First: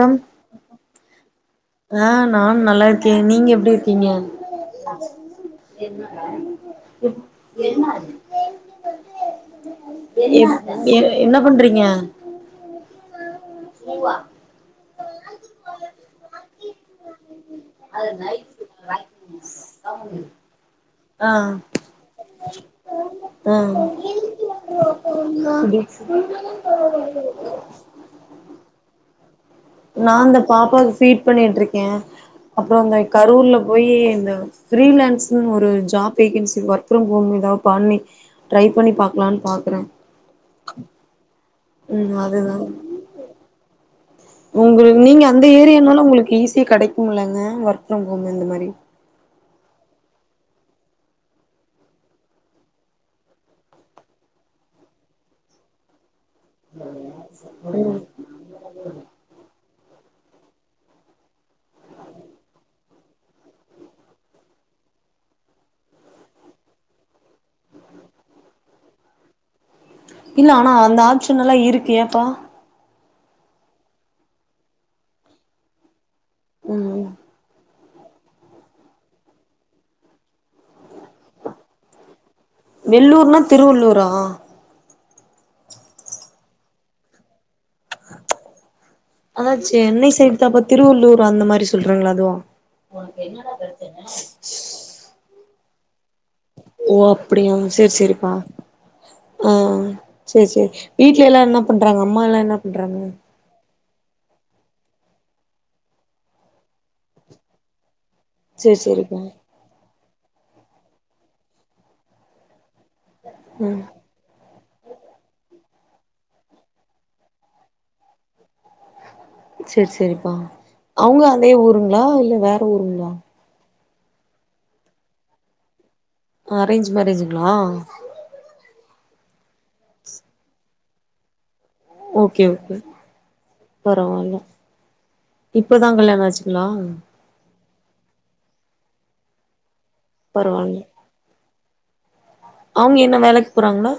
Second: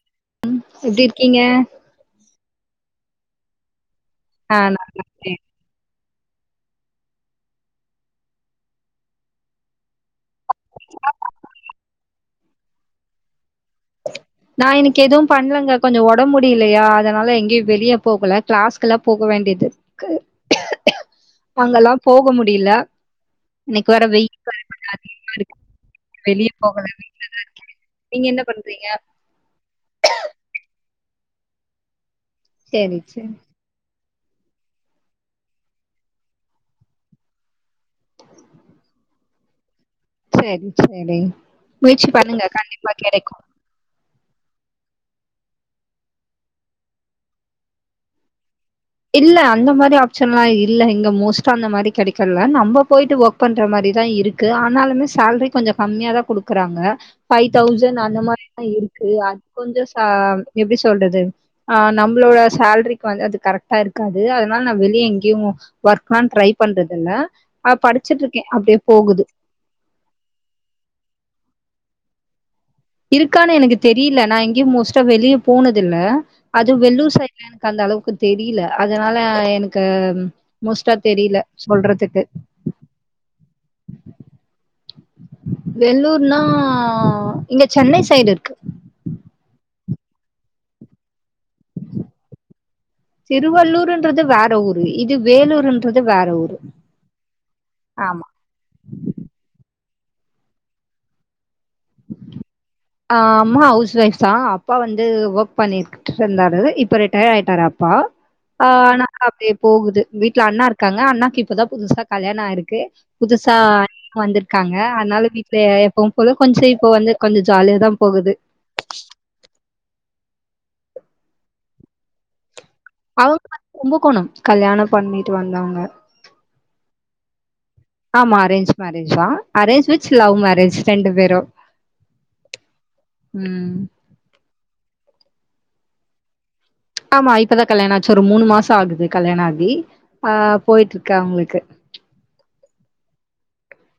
Come ம் எப்டிருக்கீங்க ஆ நான் நல்லா இருக்கே நீங்க எப்டிருக்கீங்க ஆ நல்லா இருக்கேன். என்னாது என் என் என்ன பண்றீங்க புவா நா இன்னைக்கு எதுவு பண்லங்க கொஞ்ச ஒடம் முடிய்லயா அதனால எங்கயு வெளிய போகல கிளாஸ்க்கெல்லா போக வேண்டியருக் ஆமா ஆ அங்கல்லாம் போக முடியல. ஆ [inaudible] இன்னைக்கு வேற வெயில் வேற கொஞ்சம் அதிகமா இருக்கு. வெளிய போகல வீட்ல தான். நீங்க என்ன பண்றீங்க நா இந்த பாப்பாவுக்கு ஃபீட் பண்ணிட்ருக்கே அப்றோ சரி, அந்த சரி. கரூர்ல போயி அ ப்ரீலான்ஸ்சிங்னு ஒரு ஜாப் வேகன்சி ஒர்க் ஃப்ரம் ஹோம்னு எதா பண்ணி ட்ரை பண்ணி பாக்லா ன் பாக்குறே செரி செரி முயற்சி ம் பண்ணுங்க அதுதா கண்டிப்பா கெடைக்கு உங்களுக்கு நீங்க அந்த ஏரியானால உங்களுக்கு ஈஸியா கெடைக்குமுலங்க ஒர்க் ஃப்ரம் ஹோமு இந்த மாரி இல்ல அந்த மாரி ஆப்ஷன்லா இல்ல இங்க மோஸ்ட்டா அந்த மாரி கெடைக்கல்ல நம்ப போயிட்டு ஒர்க் பண்ற மாரி தா இருக் க்கு ஆனாலுமே சேல்ரி கொஞ்ச கம்மியா தா குடுக் க்குறாங்க ஃபை தௌசண்ட் அந்த மாரிதா இருக்கு அ கொஞ்ச ச எப்டி சொல்றது ஆ நம்பளோட சேல்ரிக்கு வந்து அது கரெக் ஆ இருக்காது அதனால நா வெளியே எங்கேயு ஒர்க்லா ட்ரை பண்றது இல்ல ஆ படிச்சிட்ருக்கே அப் டியே போகுது இல்ல ஆனா அந்த ஆப்ஷன் எல்லா இருக்கு ஏப்பா இருக்கான்னு எனக்கு தெரியில நா எங்கியும் மோஸ்ட்டா வெளியே போனது இல்ல அது ம் வெள்ளூர் சைடுல எனக்கு அந்தளவுக் க்கு தெரியில அதனால எனக்கு மோஸ்ட்டா தெரியில சொல்றதுக்கு வெல்லூர்னா திருவள்ளூரா வெல்லூர்னா இங்க சென்னை சைடு இருக்கு அதா சென்னை சைடுதாப்பா திருவள்ளூர் அந்த மாரி சொல்றிங்களா அதுவா ன்றது வேற ஊர் ஓ அப்டியா செரி செரிப்பா ஆ செரி செரி வீட்ல எல்லா என்ன பண்றாங்க அம்மாலா என்ன பண்றாங்க ஆ அம்மா ஹவுஸ் ஒய்ஃப்தா அப்பா வந்து ஒர்க் பண்ணிட்ருந்தாரு இப்ப ரிட்டையராயிட்டாரு அப்பா ஆ சேரி நாள் சேரிப்பா அப்டியே போகுது வீட்ல அண்ணா இருக்காங்க அண்ணாக்கு இப்பதா புதுசா கல்யாண ஆயிருக்கு புதுசா ம் அண்ணி வந்துருக்காங்க அதனால வீட்ல எப்போவும் போல கொஞ்ச இப்போ வந்து கொஞ்ச ஜாலியாதா போகுது செரி செரிப்பா அவுங்க அதே ஊருங்களா இல்ல வேற ஊருங்களா அவங்க வந்து கும்பகோணம் கல்யாணம் பண்ணிட்டு வந்தவங்க அரேஞ்ச் மேரேஜுங்களா மேரேஜ்தா அரேஞ் வித் லவ் மேரேஜ் ரெண்டு பேரு ஓகே ஓகே பரவால்ல இப்பதா கல்யாண ஆச்சு லாங்க் இப்பதா கல்யாண ஆச்சு ஒரு மூணு மாசோ ஆகுது கல்யாண ஆகி ஆ போயிட்ருக்கு அவுங்களுக்கு அவுங்க என்ன வேலைக்கு போறாங்களா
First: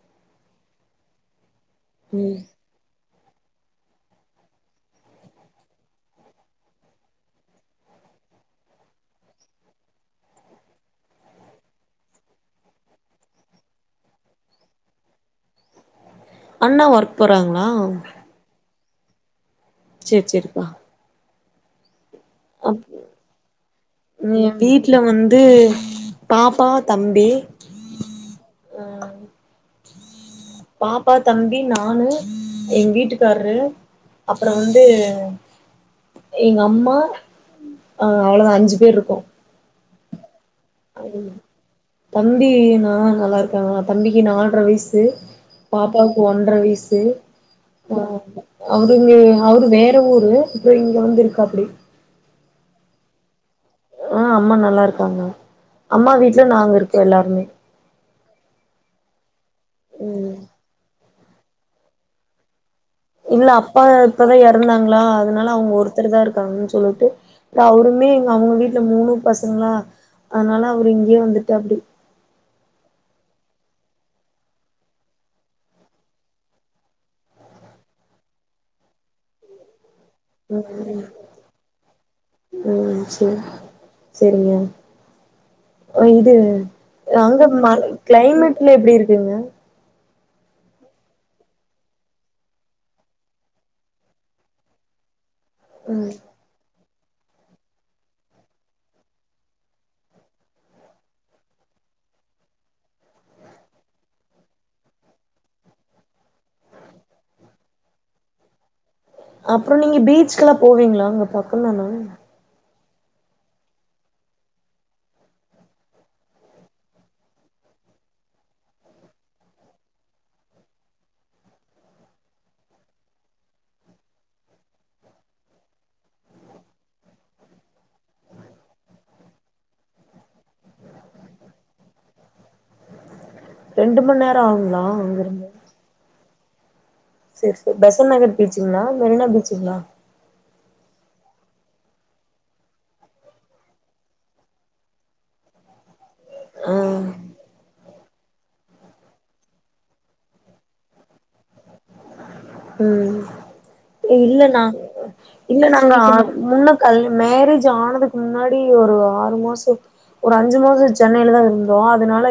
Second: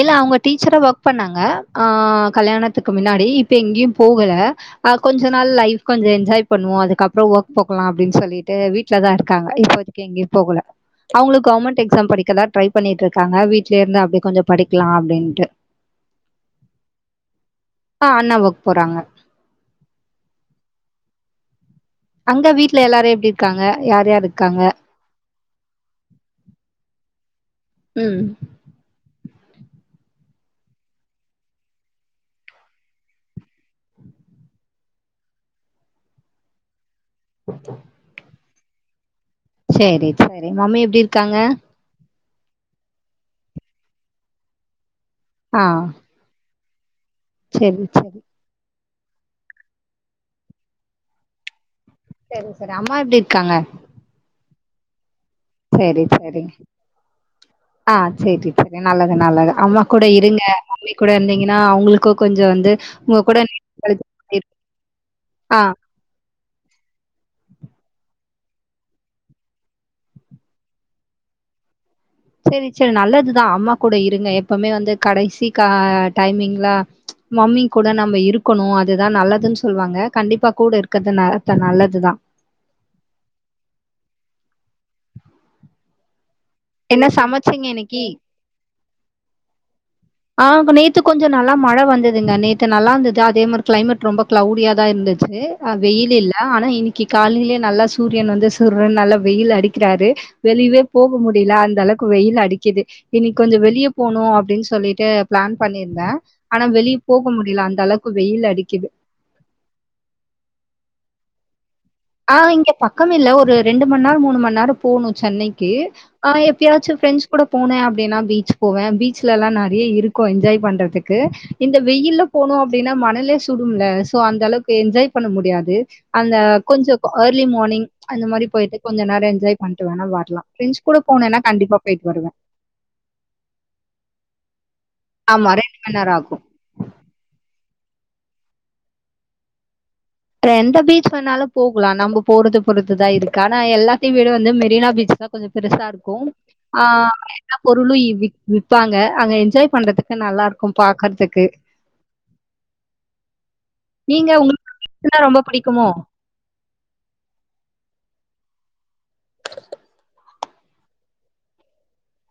இல்ல அவுங்க டீச்சரா ஒர்க் பண்ணாங்க ஆ ம் கல்யாணத்துக்கு முன்னா இப்ப எங்கயும் போகல ஆ கொஞ்ச நாள் லைஃப் கொஞ்ச என்ஜாய் பண்ணுவோ அதுக்கப்ற ஒர்க் போகலா அப்டின்னு சொல்லி சொல்லிட்டு வீட்லதா இருக்காங்க இப்போதைக்கு எங்கேயு போகல அவுங்களு கவுர்மென்ட் எக்ஸாம் படிக்கதா ட்ரை பண்ணிட்ருக்காங்க வீட்லயேருந்து அப்டி கொஞ்ச படிக்கலா அப்டின்ட்டு அண்ணா ஒர்க் போறாங்களா ஆ அண்ணா ஒர்க் போறாங்க செரி செரிப்பா அங்க வீட்ல அப் எல்லாரும் எப்டி இருக்காங்க யார் யார் நீ இருக்காங்க வீட்ல வந்து பாப்பா தம்பி ம் பாப்பா தம்பி நானு எங்க வீட்டுக்காரரு அப்பற வந்து எங்க அம்மா ஆ அவ்வளதா அஞ்சு பேர் இருக்கோம் சேரி சேரி மம்மி எப்டி இருக்காங்க தம்பி நா நல்லாருக்காங்க தம்பிக்கு நால்ர வயசு பாப்பாக்கு ஒன்ர வயசு செரி செரி அங்கிங்க அவுரு வேற ஊரு இப்ப இங்க வந்து இருக்காப்டி செரி செரி அம்மா எப்டி இருக்காங்க ஆ அம்மா நல்லாருக்காங்க சரி அம்மா வீட்ல நாங்க இருக்கோ எல்லாருமே செரி செரி நல்லது நல்லது அம்மா கூட ம் இருங்க மம்மி கூட இருந்தீங்கன்னா அவுங்களுக்கு கொஞ்ச வந்து உங்க கூட இல்ல அப்பா நேரம் இப்பதா கழிச்சு எறந்தாங்களா அதனால ஆ அவுங்க ஒருத்தருதா இருக்காங்கன்னு சொல்லிட்டு இது அவருமே அவுங்க வீட்ல மூணும் பசங்களா அதனால அவரு இங்கேயே வந்துட்டாப்டி செரி செரி நல்லதுதா அம்மா கூட இருங்க எப்போமே வந்து கடைசி க டைமிங்ல மம்மி கூட நம்ம இருக்கணும் அதுதா நல்லதுன் சொல்வாங்க கண்டிப்பா ம் கூடருக்கது நா நல்லதுதா சரிங்க இது என்ன அங்க சமைச்சீங்க ம இன்னைக்கி கிளைமேட்லா எப்டிருக்குங்க ஆ நேத்து கொஞ்ச நல்லா மழ வந்ததுங்க நேத்து நல்லாருந்தது அதே மாரி கிளைமேட் ரொம்ப கிளௌவ்டியாதா இருந்தது அ வெயிலுல்ல ஆனா இனி க்கி காலையிலே நல்லா சூரியன் வந்து சுருன் நல்ல வெயில் அடிக்கிறாரு வெளியவே போக முடியல அந்த அளவு க்கு வெயில் அடிக்குது இனி கொஞ்சோ வெளிய போனும் அப்டின்னு சொல்லி ட்டு ப்ளான் பண்ணிருந்தே ஆனா வெளிய போக முடியல அந்த அளவுக்கு வெயில் அடிக்குது அப்புறோ நீங்க பீச்கெல்லா போவீங்களா அங்க பக்கந்தானா ஆ இங்க‌ ப பக்கமில்ல ஒரு ரெண்டு மண் நேரோ மூணு மண் நேரோ போணு சென்னைக்கு ஆ எப்பயாச்சும் ஃப்ரெண்ட்ஸ் கூட போனே னா பீச் போவே பீச்ல எல்லா நறைய இருக்கும் என்ஜாய் பண்றதுக்கு இந்த வெயில்ல போனோ அப்டின்னா மணலே சுடும்ல சோ அந்த அளவுக்கு என்ஜாய் பண்ண முடியாது அந்த கொஞ்சோ ஏர்லி மார்னிங அந்த மாரி போயிட்டு கொஞ்ச நேரோ என்ஜாய் பண்டு வேணா வரலா ஃப்ரெண்ஸ் கூட போனா கண்டி ப்பா போயிட்டு வருவேன் ரெண்டு மண் நேரோ ஆகுங்களா ஆமா ரெண்டு மண் நேரோ ஆகும் செரி சர் பெசன்ட் நகர் பீச்சுஙங்களா மெரினா பீச்சுங்களா எந்த பீச் வேனாலு போகலா நம்ம போறது பொறுத்துதா இருக்கு ஆனா எல்லாத்தையு வீட வந்து மெரினா பீச் கொஞ்சோ பெருசா இருக்கும் ஆ என்ன பொருளும் விக் விப்பாங்க அங்க என்ஜாய் பண்றதுக்கு நல்லா இருக்கும் பாக்கறதுக்கு ம் நீங்க இல்ல நா உங்களுக்கு பீச்னா ரொம்ப இல்ல பிடிக்குமோ? நாங்க முன்ன கல் மேரேஜ் ஆனதுக்கு முன்னாடி ஒரு ஆறு மாசோ ஒரு அஞ்சு மாசொ சென்னையிலதா இருந்தோ அதனால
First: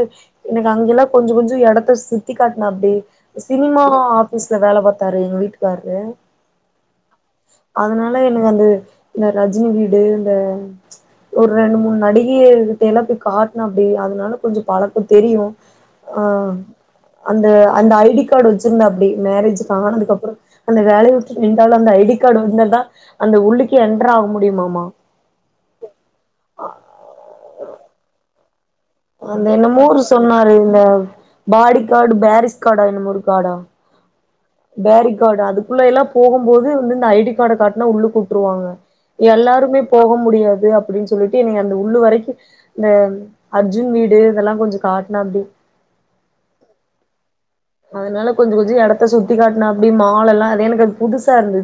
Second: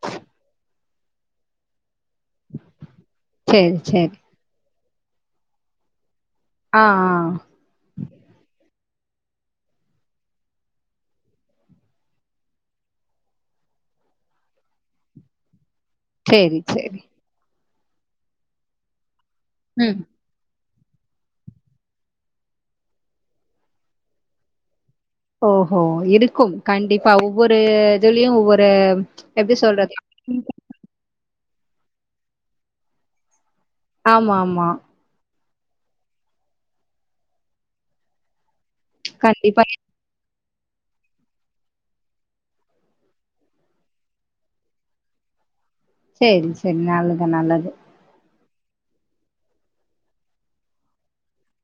எனக்கு அங்கெல்லா கொஞ்சோ கொஞ்ச எடத்த சுத் த்தி காட்னா அப்டி சரி, சினிமா சரி. ஆபீஸ்ல வேலை பாத்தாரு எங்க வீட்டுக்காரு ஆ, ஆ. அதனால எனக்கு வந்து இந்த ரஜினி வீடு இந்த ஒரு ரெண்டு மூணு நடிகையல் கிட்டேலா போய் காட்னு அப்டி அதனால கொஞ்சோ பழக்கோ தெரியும் அ சரி, சரி. அந்த அந்த ஐடி கார்டு வச்சிருந்த அப்டி மேரே ம். ஜானதுக்கு அப்றொ அந்த வேலைய வுட்டு நின்டாலும் அந்த ஐடி கார்டு வந்த தா அந்த உள்ளுக்கு என்டர் ஆக முடியுமாமா ஓஹோ இருக்கும் கண்டிப்பா ஒவ்வொரு இதுலியு ஒவ்வொர் அந்த என்னமோரு சொன்னாரு இந்த பாடி கார்டு பேரிஸ் கார்டா என்னமோ ஒரு கார்டா ஆமாமா. பேரி கார்டு அதுக் குள்ள எல்லா போகும்போது வந்து இந்த ஐடி கார்ட காார்ட்னா உள்ளு கூட்டுருவாங்க கண்டிப்பா. எல்லாருமே போக முடியாது அப்டினு சொல்லிட்டு என்னைய அந்த உள்ளு வரைக்கும் இந்த அர்ஜுன் வீடு இதெல்லா கொஞ்சோ காட்னா அப்டி செரி சரி நல்லது நல்ல அதனால கொஞ்சோ கொஞ்சோ எடத்த சுத்தி காட்னா அப்டி மால் எல்லா அது எனக்கு அது புதுசா இருந்து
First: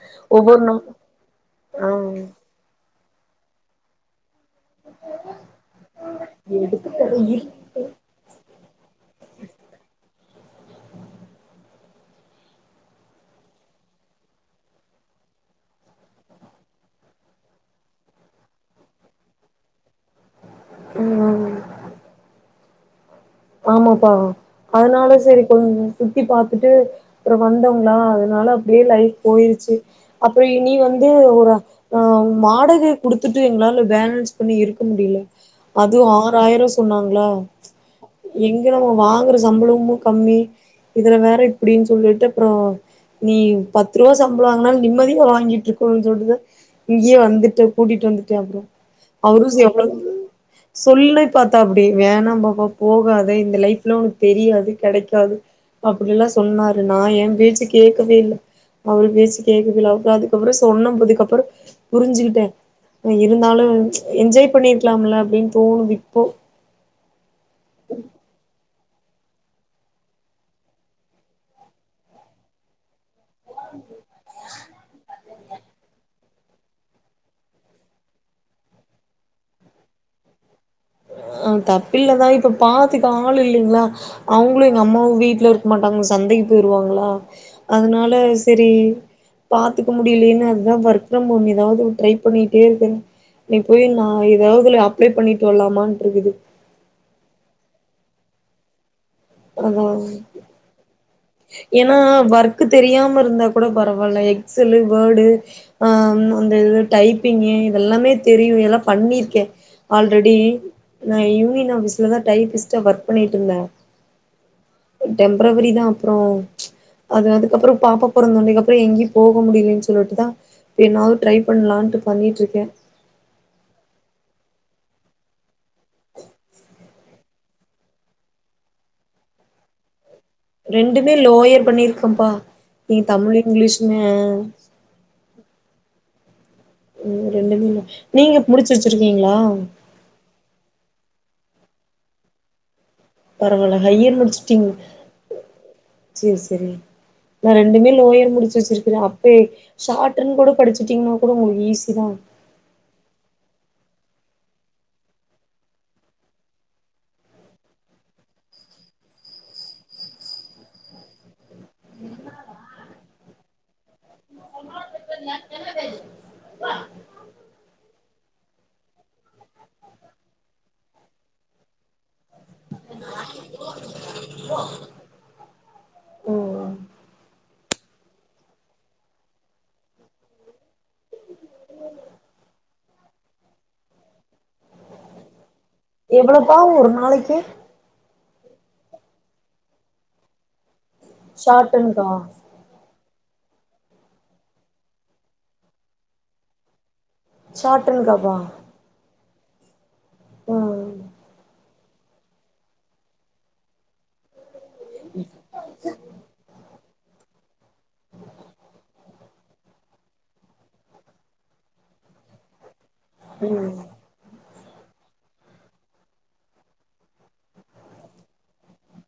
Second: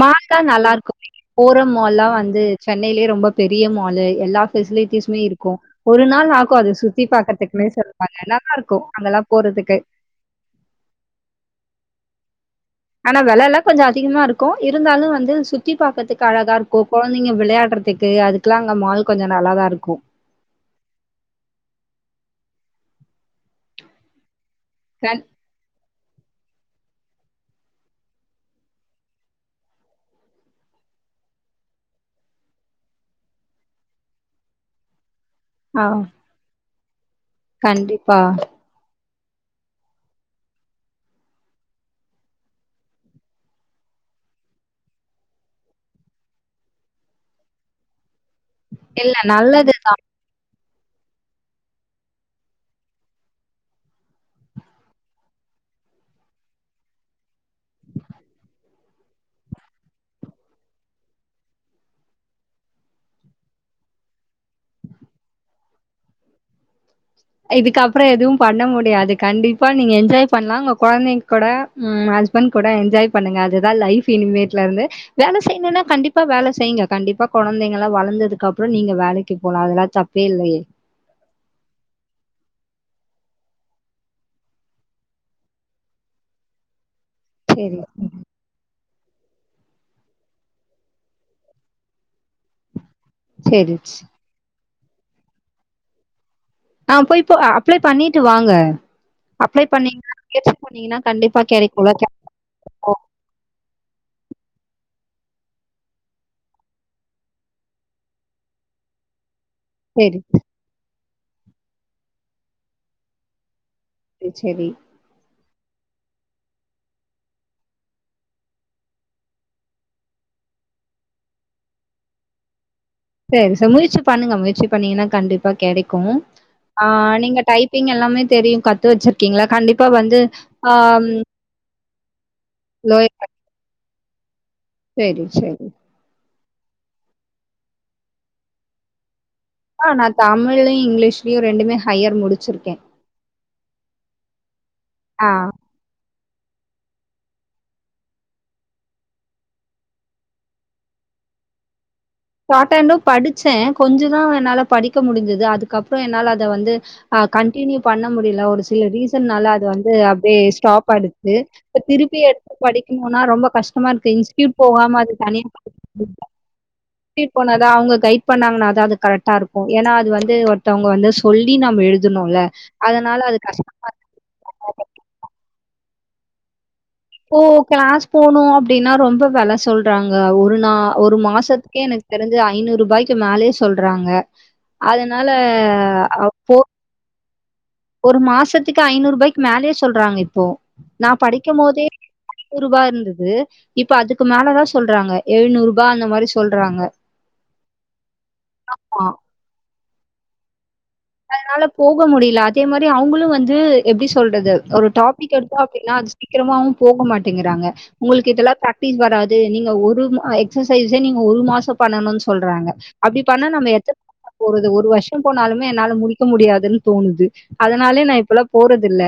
மால் தா நல்லா இருக்கும் ஃபோர்ரோ ஆ மால்லா வந்து சென்னையிலே ரொம்ப பெரிய மாலு எல்லா பெசிலிட்டிஸ்மே இருக்கும் ஒரு நாள் ஆகும் அது சுத்தி பாக்கறதுக்குமே சொல்லுவாங்க நல்லாதா இருக்கும் அங்கெல்லா போற துக்கு ஆனா வெல எல்லா கொஞ்ச அதிகமா இருக்கும் இருந்தாலும் வந்து சுத்தி பாக்கதுக்கு அழகா இருக்கும் கொழந்தைங்க விளையாட றதுக்கு அதுக்கெல்லா அங்க மால் கொஞ்சோ நல்லாதா இருக்கும் ம் ஆமாப்பா அதனால கண் சரி கொன் சுத்தி பாத்துட்டு அப்புறோ வந்தோம்ங்களா அதனால அப்டியே லைஃப் போயிருச்சு அப்புற இனி வந் து ஒரு அ மாடகை குடுத்துட்டு எங்களால பேலன்ஸ் பண்ணி இருக்க முடியல ஆ அது ஆறாயிரோ சொன்னாங்க கண்டிப்பா இப்ப நம்மோ வாங்குற சம்பளமு கம்மி இதுல வேற இப்டின் சொல்லிட்டு அப்றோ நீ பத்து ரூபா சம்பளவாங்குனாலு நிம்மதியா வாங்கிட்டு இருக்கோ சொல்லுத இங்கேயே வந்துட்டு கூட்டிட்டு வந்துட்டே அப்றோ இல்ல அவுரு செ நல்லது எவ்ளோ சொல்லி பாத்தா அப்டி வேணா பாப்பா போகாத இந்த லைஃப்லா ஒனக்கு தெரியாது கெடைக்காது அப்டியெல்லா சொன்னாரு நா ஏன் பேச்சு கேக்கவே இல்ல அவுரு பேச்சு கேக்குதுல அப்றோ அதுக்கப்றோ சொன்னபதுக்கப்பறோ புரிஞ்சுகிட்டே இருந்தாலு என்ஜாய் பண்ணிருக்கலாம்ல அப்டின் தோணுது இப்போ இதுக்கப்றோ எதுவு பண்ண முடியாது கண்டிப்பா நீங்க என்ஜாய் பண்ணலா உங்க கொழந்தைங்க கூட ம் அதுக் ஹஸ்பண்ட் கூட என்ஜாய் பண்ணுங்க அதுதா லைஃப் இனிமேட்லேருந்து வேல செய்ணுன்னா கண்டிப்பா வேல செய்யுங்க கண்டிப்பா கொழந்தைங்கள்ளா வளந்ததுக்கு அப்றோ நீங்க வேலக்கு போலா அதெல்லா தப் பே இல்லயே ஆ தப்பில்ல தா இப்ப பாத்துக்க ஆள் இல்லைங்களா அவுங்களு எங்க அம்மாவு வீட்ல இருக்க மாட்டாங்க ச ந்தைக்கு போயிருவாங்களா சேரி அதனால செரி பாத்துக்க முடியலேன்னு அதுதா ஒர்க் ஃப்ரம் ஹோ ஏதாவுது ட்ரை பண்ணிட்டே இருக்கேங்க இன்னக்கி சேரி போய் நா ஏதாவுதுல அப்ளே பண்ணீட்டு வரலாமான்ட்டு இருக்குது ஆ போய் போ அப்ளே பண்ணீட்டு வாங்க அப்ளே அதான் பண்ணீங்கன்னா முயற்சி பண்ணீங்கன்னா கண்டிப்பா கெடைக்குல்ல ஏன்னா கெடைக்கு ஒர்க் தெரியாம இருந்தா கூட பரவால்ல எக்ஸெலு வெர்டு ஆ அந்த இது டைப்பிங்கு இதெல்லாமே தெரியு இதெல்லா பண்ணிருக்கே சேரி ஆல்ரெடி நா யூனியன் ஆபீஸ்லா தா டைப்பிஸ்ட்டா ஒர்க் பண்ணிட்டு இருந்தே ம் செரி டெம்ப்ரவரி தா அப்றோ அது அதுக்கப்றோ பாப்பா பொறந்தொன்னைக்கு அப்றோ எங்கயு போக முடியலன்னு சொல்லீட்டுதா என்னாவது ட்ரை பண்ணலான்ட்டு பண்ணீட்டுருக்கே செரி சா முயற்சி பண்ணுங்க முயற்சி பண்ணீங்கன்னா கண்டிப்பா கெடைக்கு ஆ நீங்க டைப்பிங் எல்லாமே தெரியு கத்து வச்சிருக்கீங்கள்ள கண்டிப்பா வந்து ஆ ரெண்டுமே லோயர் பண்ணிருக்கேப்பா இ தமிழ் இங்கிலீஷுமே செரி செரி ம் ரெண்டுமே முடிச்சி நீங்க முடிச்சி வச்சிருக்கீங்களா ஆ நா தமிழ்லயு இங்கிலீஷ்லயு ரெண்டுமே ஹையர் முடிச்சிருக்கே பரவால்ல ஹையர் முடிச்சிட்டீங்க ஆ செரி செரி நா ரெண்டுமே லோயர் முடிச்சி வச்சிருக்கிறே அப்பே ஷார்ட்ன்னு கூட படிச்சிட்டீங்கன்னா கூட உங்களுக்கு ஈஸி தா ஷார்ட்ஹாண்டு படிச்சே கொஞ்சோதா என்னால படிக்க முடிஞ்சது அதுக்கப்றோ என்னால அத வந்து ஆ கண்டினியூ பண்ண முடியில ஒரு சில ரீசன்னால அது வந்து அப்டியே ஸ்டாப் ஆயிடுச்சி இப்ப திருப்பி திருப்பி எடுத்து படிக்கணுன்னா ரொம்ப கஷ் டமா இருக்கு இன்ஸ்டியூட் போகாம அது தனியா கத்துக்க முடியாது இன்ஸ்டியூட் போனதா அவுங்க கைடு பண்ணாங்கன்னா தா அது கரெக்டா இருக்கு ஏன்னா அது வந்து ஒருத்தவங்க வந்து சொல்லி நம்ம எழு தனுல அதனால அது கஷ்டமா இருக்கு தனியா படிக்கணுன்னா ம் இப்போ கிளாஸ் போனு அப்டின்னா ரொம்ப வெல சொல்றாங்க ஒரு நா ஒரு மாசத்துக்கே எனக்கு தெரிஞ்சி ஐநூரூபாய்க்கு மேலயே சொல்றாங்க அதனால அப்போ எவ்ளோப்பா ஒரு நாளைக்கி ஒரு மாசத்துக்கு ஐநூரூபாய்க்கி மேலயே சொல்றாங்க இப்போ நா படிக்கமோதே ஷார்ட்டன்க்கா ஐநூரூபா இருந்து து இப்ப அதுக்கு மேலதா சொல்றாங்க எழுநூரூபா அந்த மாரி சொல்றாங்க ஷார்ட்டன்னுகாப்பா ஆ. ம் ம் [inaudible] போக முடியில அதே மாரி அவுங்களு வந்து எப்டி சொல்றது ஒரு டாப்பிக் எடுத்தா அப்டின்னா அது சீக்கிரமாவு போக மாட்டேங்கிறாங்க உங்களுக்கு இதெல்லா பிராக்டிஸ் வராது நீங்க ஒரு மா எக்சசைஸே நீங்க ஒரு மாசோ பண்ணணுன்னு சொல்றாங்க அப்டி பண்ண நம்ம ம் எத்தன வர்ஷோ போறது ஒரு வர்ஷோ போனாலுமே என்னால முடிக்க முடியாதுன்னு தோணுது அதனாலயே நா இப்பெல்லா போறதில்ல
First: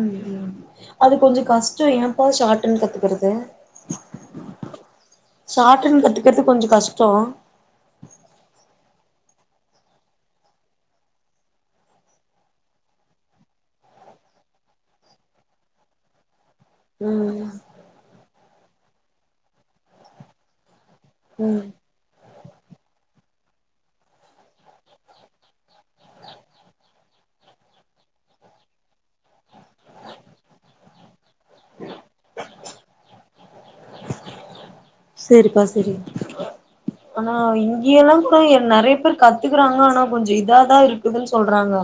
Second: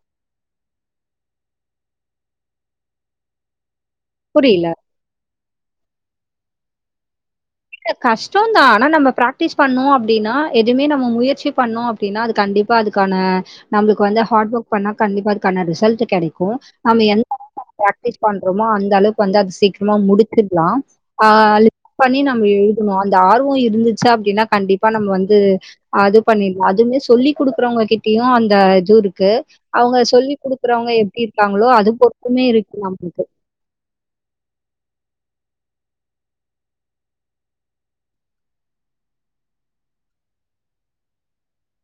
ம் ம் அது கொஞ்சோ கஷ்டோ ஏ பா ஷாட்டன் கத்துக்குறது புரியல. ஷாட்டன் கத்துக்கிறது கொஞ்சோ கஷ்டோ இல்ல கஷ்டம் தான். ஆனா நம்ம பிராக்டிஸ் பண்ணோ அப்டினா எதுமே நம்ம முயற்சி பண்ணோ அப்டினா அது கண்டிப்பா அதுக்கான நம்முளுக் வந் த ஹாட் ஒர்க் பண்ணா கண்டிப்பா அதுக்கான ரிசல்ட் கெடைக் க்கு நம்ம எந்த ம் அளவுக்கு வந்து பிராக்டிஸ் பண்றோமோ அந்த அளவுக் வந்து அது சீக்கிரமா முடிச்சிட்லா ம் ஆலு பண்ணினா அங்க எழுதுனு அந்த ஆர்வொ இர்ந்துச்சா அப்டினா கண்டிப்பா நம் வந்து அது பண்ணிட்லா அதுமே சொல்லி குடுக்கறவ்ங்க கிட்யு அந்த இது இருக்கு அவுங்க சொல்லி் குடுக்குறவ்ங்க எப்டி இருக்காங்ளோ அது பொர்த்துன் மே இருக்கு நம்ப்ளுக்கு செரிப்பா செரி அனா இங்கியெல்லா கூட எ நெறைய பேர் கத்துகுறாங்க ஆனா கொஞ்ச இதாதா இருக்குதுன் சொல்றாங்க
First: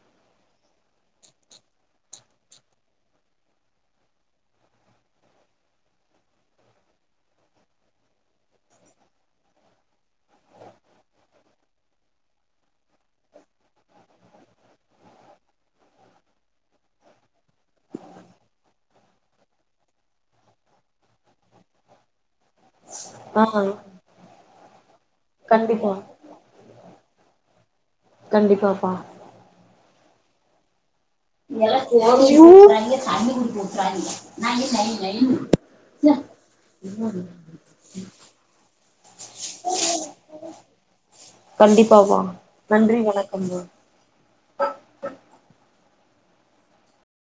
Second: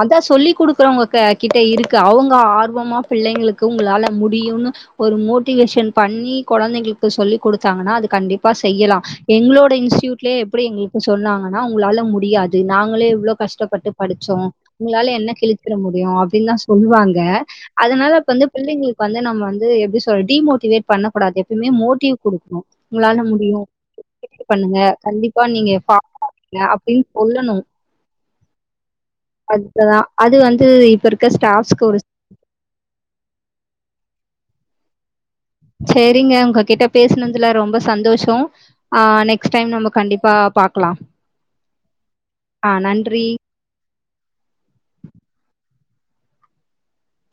அதா சொல்லி குடுக்குறவுங்க க கிட்ட இருக்கு அவுங்க ஆர்வமா பிள்ளைங்களுக்கு உங்ளால முடியுனு ஒரு மோட்டிவேஷன் பண்ணி கொழந்தைங்ளுப்ப சொல்லி் குடுத்தாங்கனா அது கண்டிப்பா செய்யலா எங்ளோடயி இன்டியூட்டிலியே எப்பிடி எங்களுக்கு சொன்னாங்கனா உங்களால முடியாது நாங்களே இவ்ளோ கஷ்டப்பட்டு படிச்சோ உங்களால என்ன கிழிச்சிர முடியு அப்டின்தா சொல்வாங்க அதனால அப்ப வந்து பிள்ளைங்களுக் வந்து நம்ம வந்து எப்டி சொல் டிமோட்டிவேட் பண்ண கூடாது எப்பமே மோட்டிவ் குடுக்ணு உங்களால ஆ முடியு பண்ணுங்க கண்டிப்பா நீங்க பா அப்பின் கொல்லணு கண்டிப்பா பா லதா அது வந்து இப்பரு எல தேவை [inaudible] யூ தண்ணி குடிக்க உட்றாதிங்க நை நை நைனு சரிங்க உங்ககிட்ட பேசுனதுல ரொம்ப சந்தோஷ ஆ நெக்ஸ்ட் டைம் நம்ம கண்டிப்பா பாக்கலா கண்டிப்பா மா நன்றி வணக்கம்மா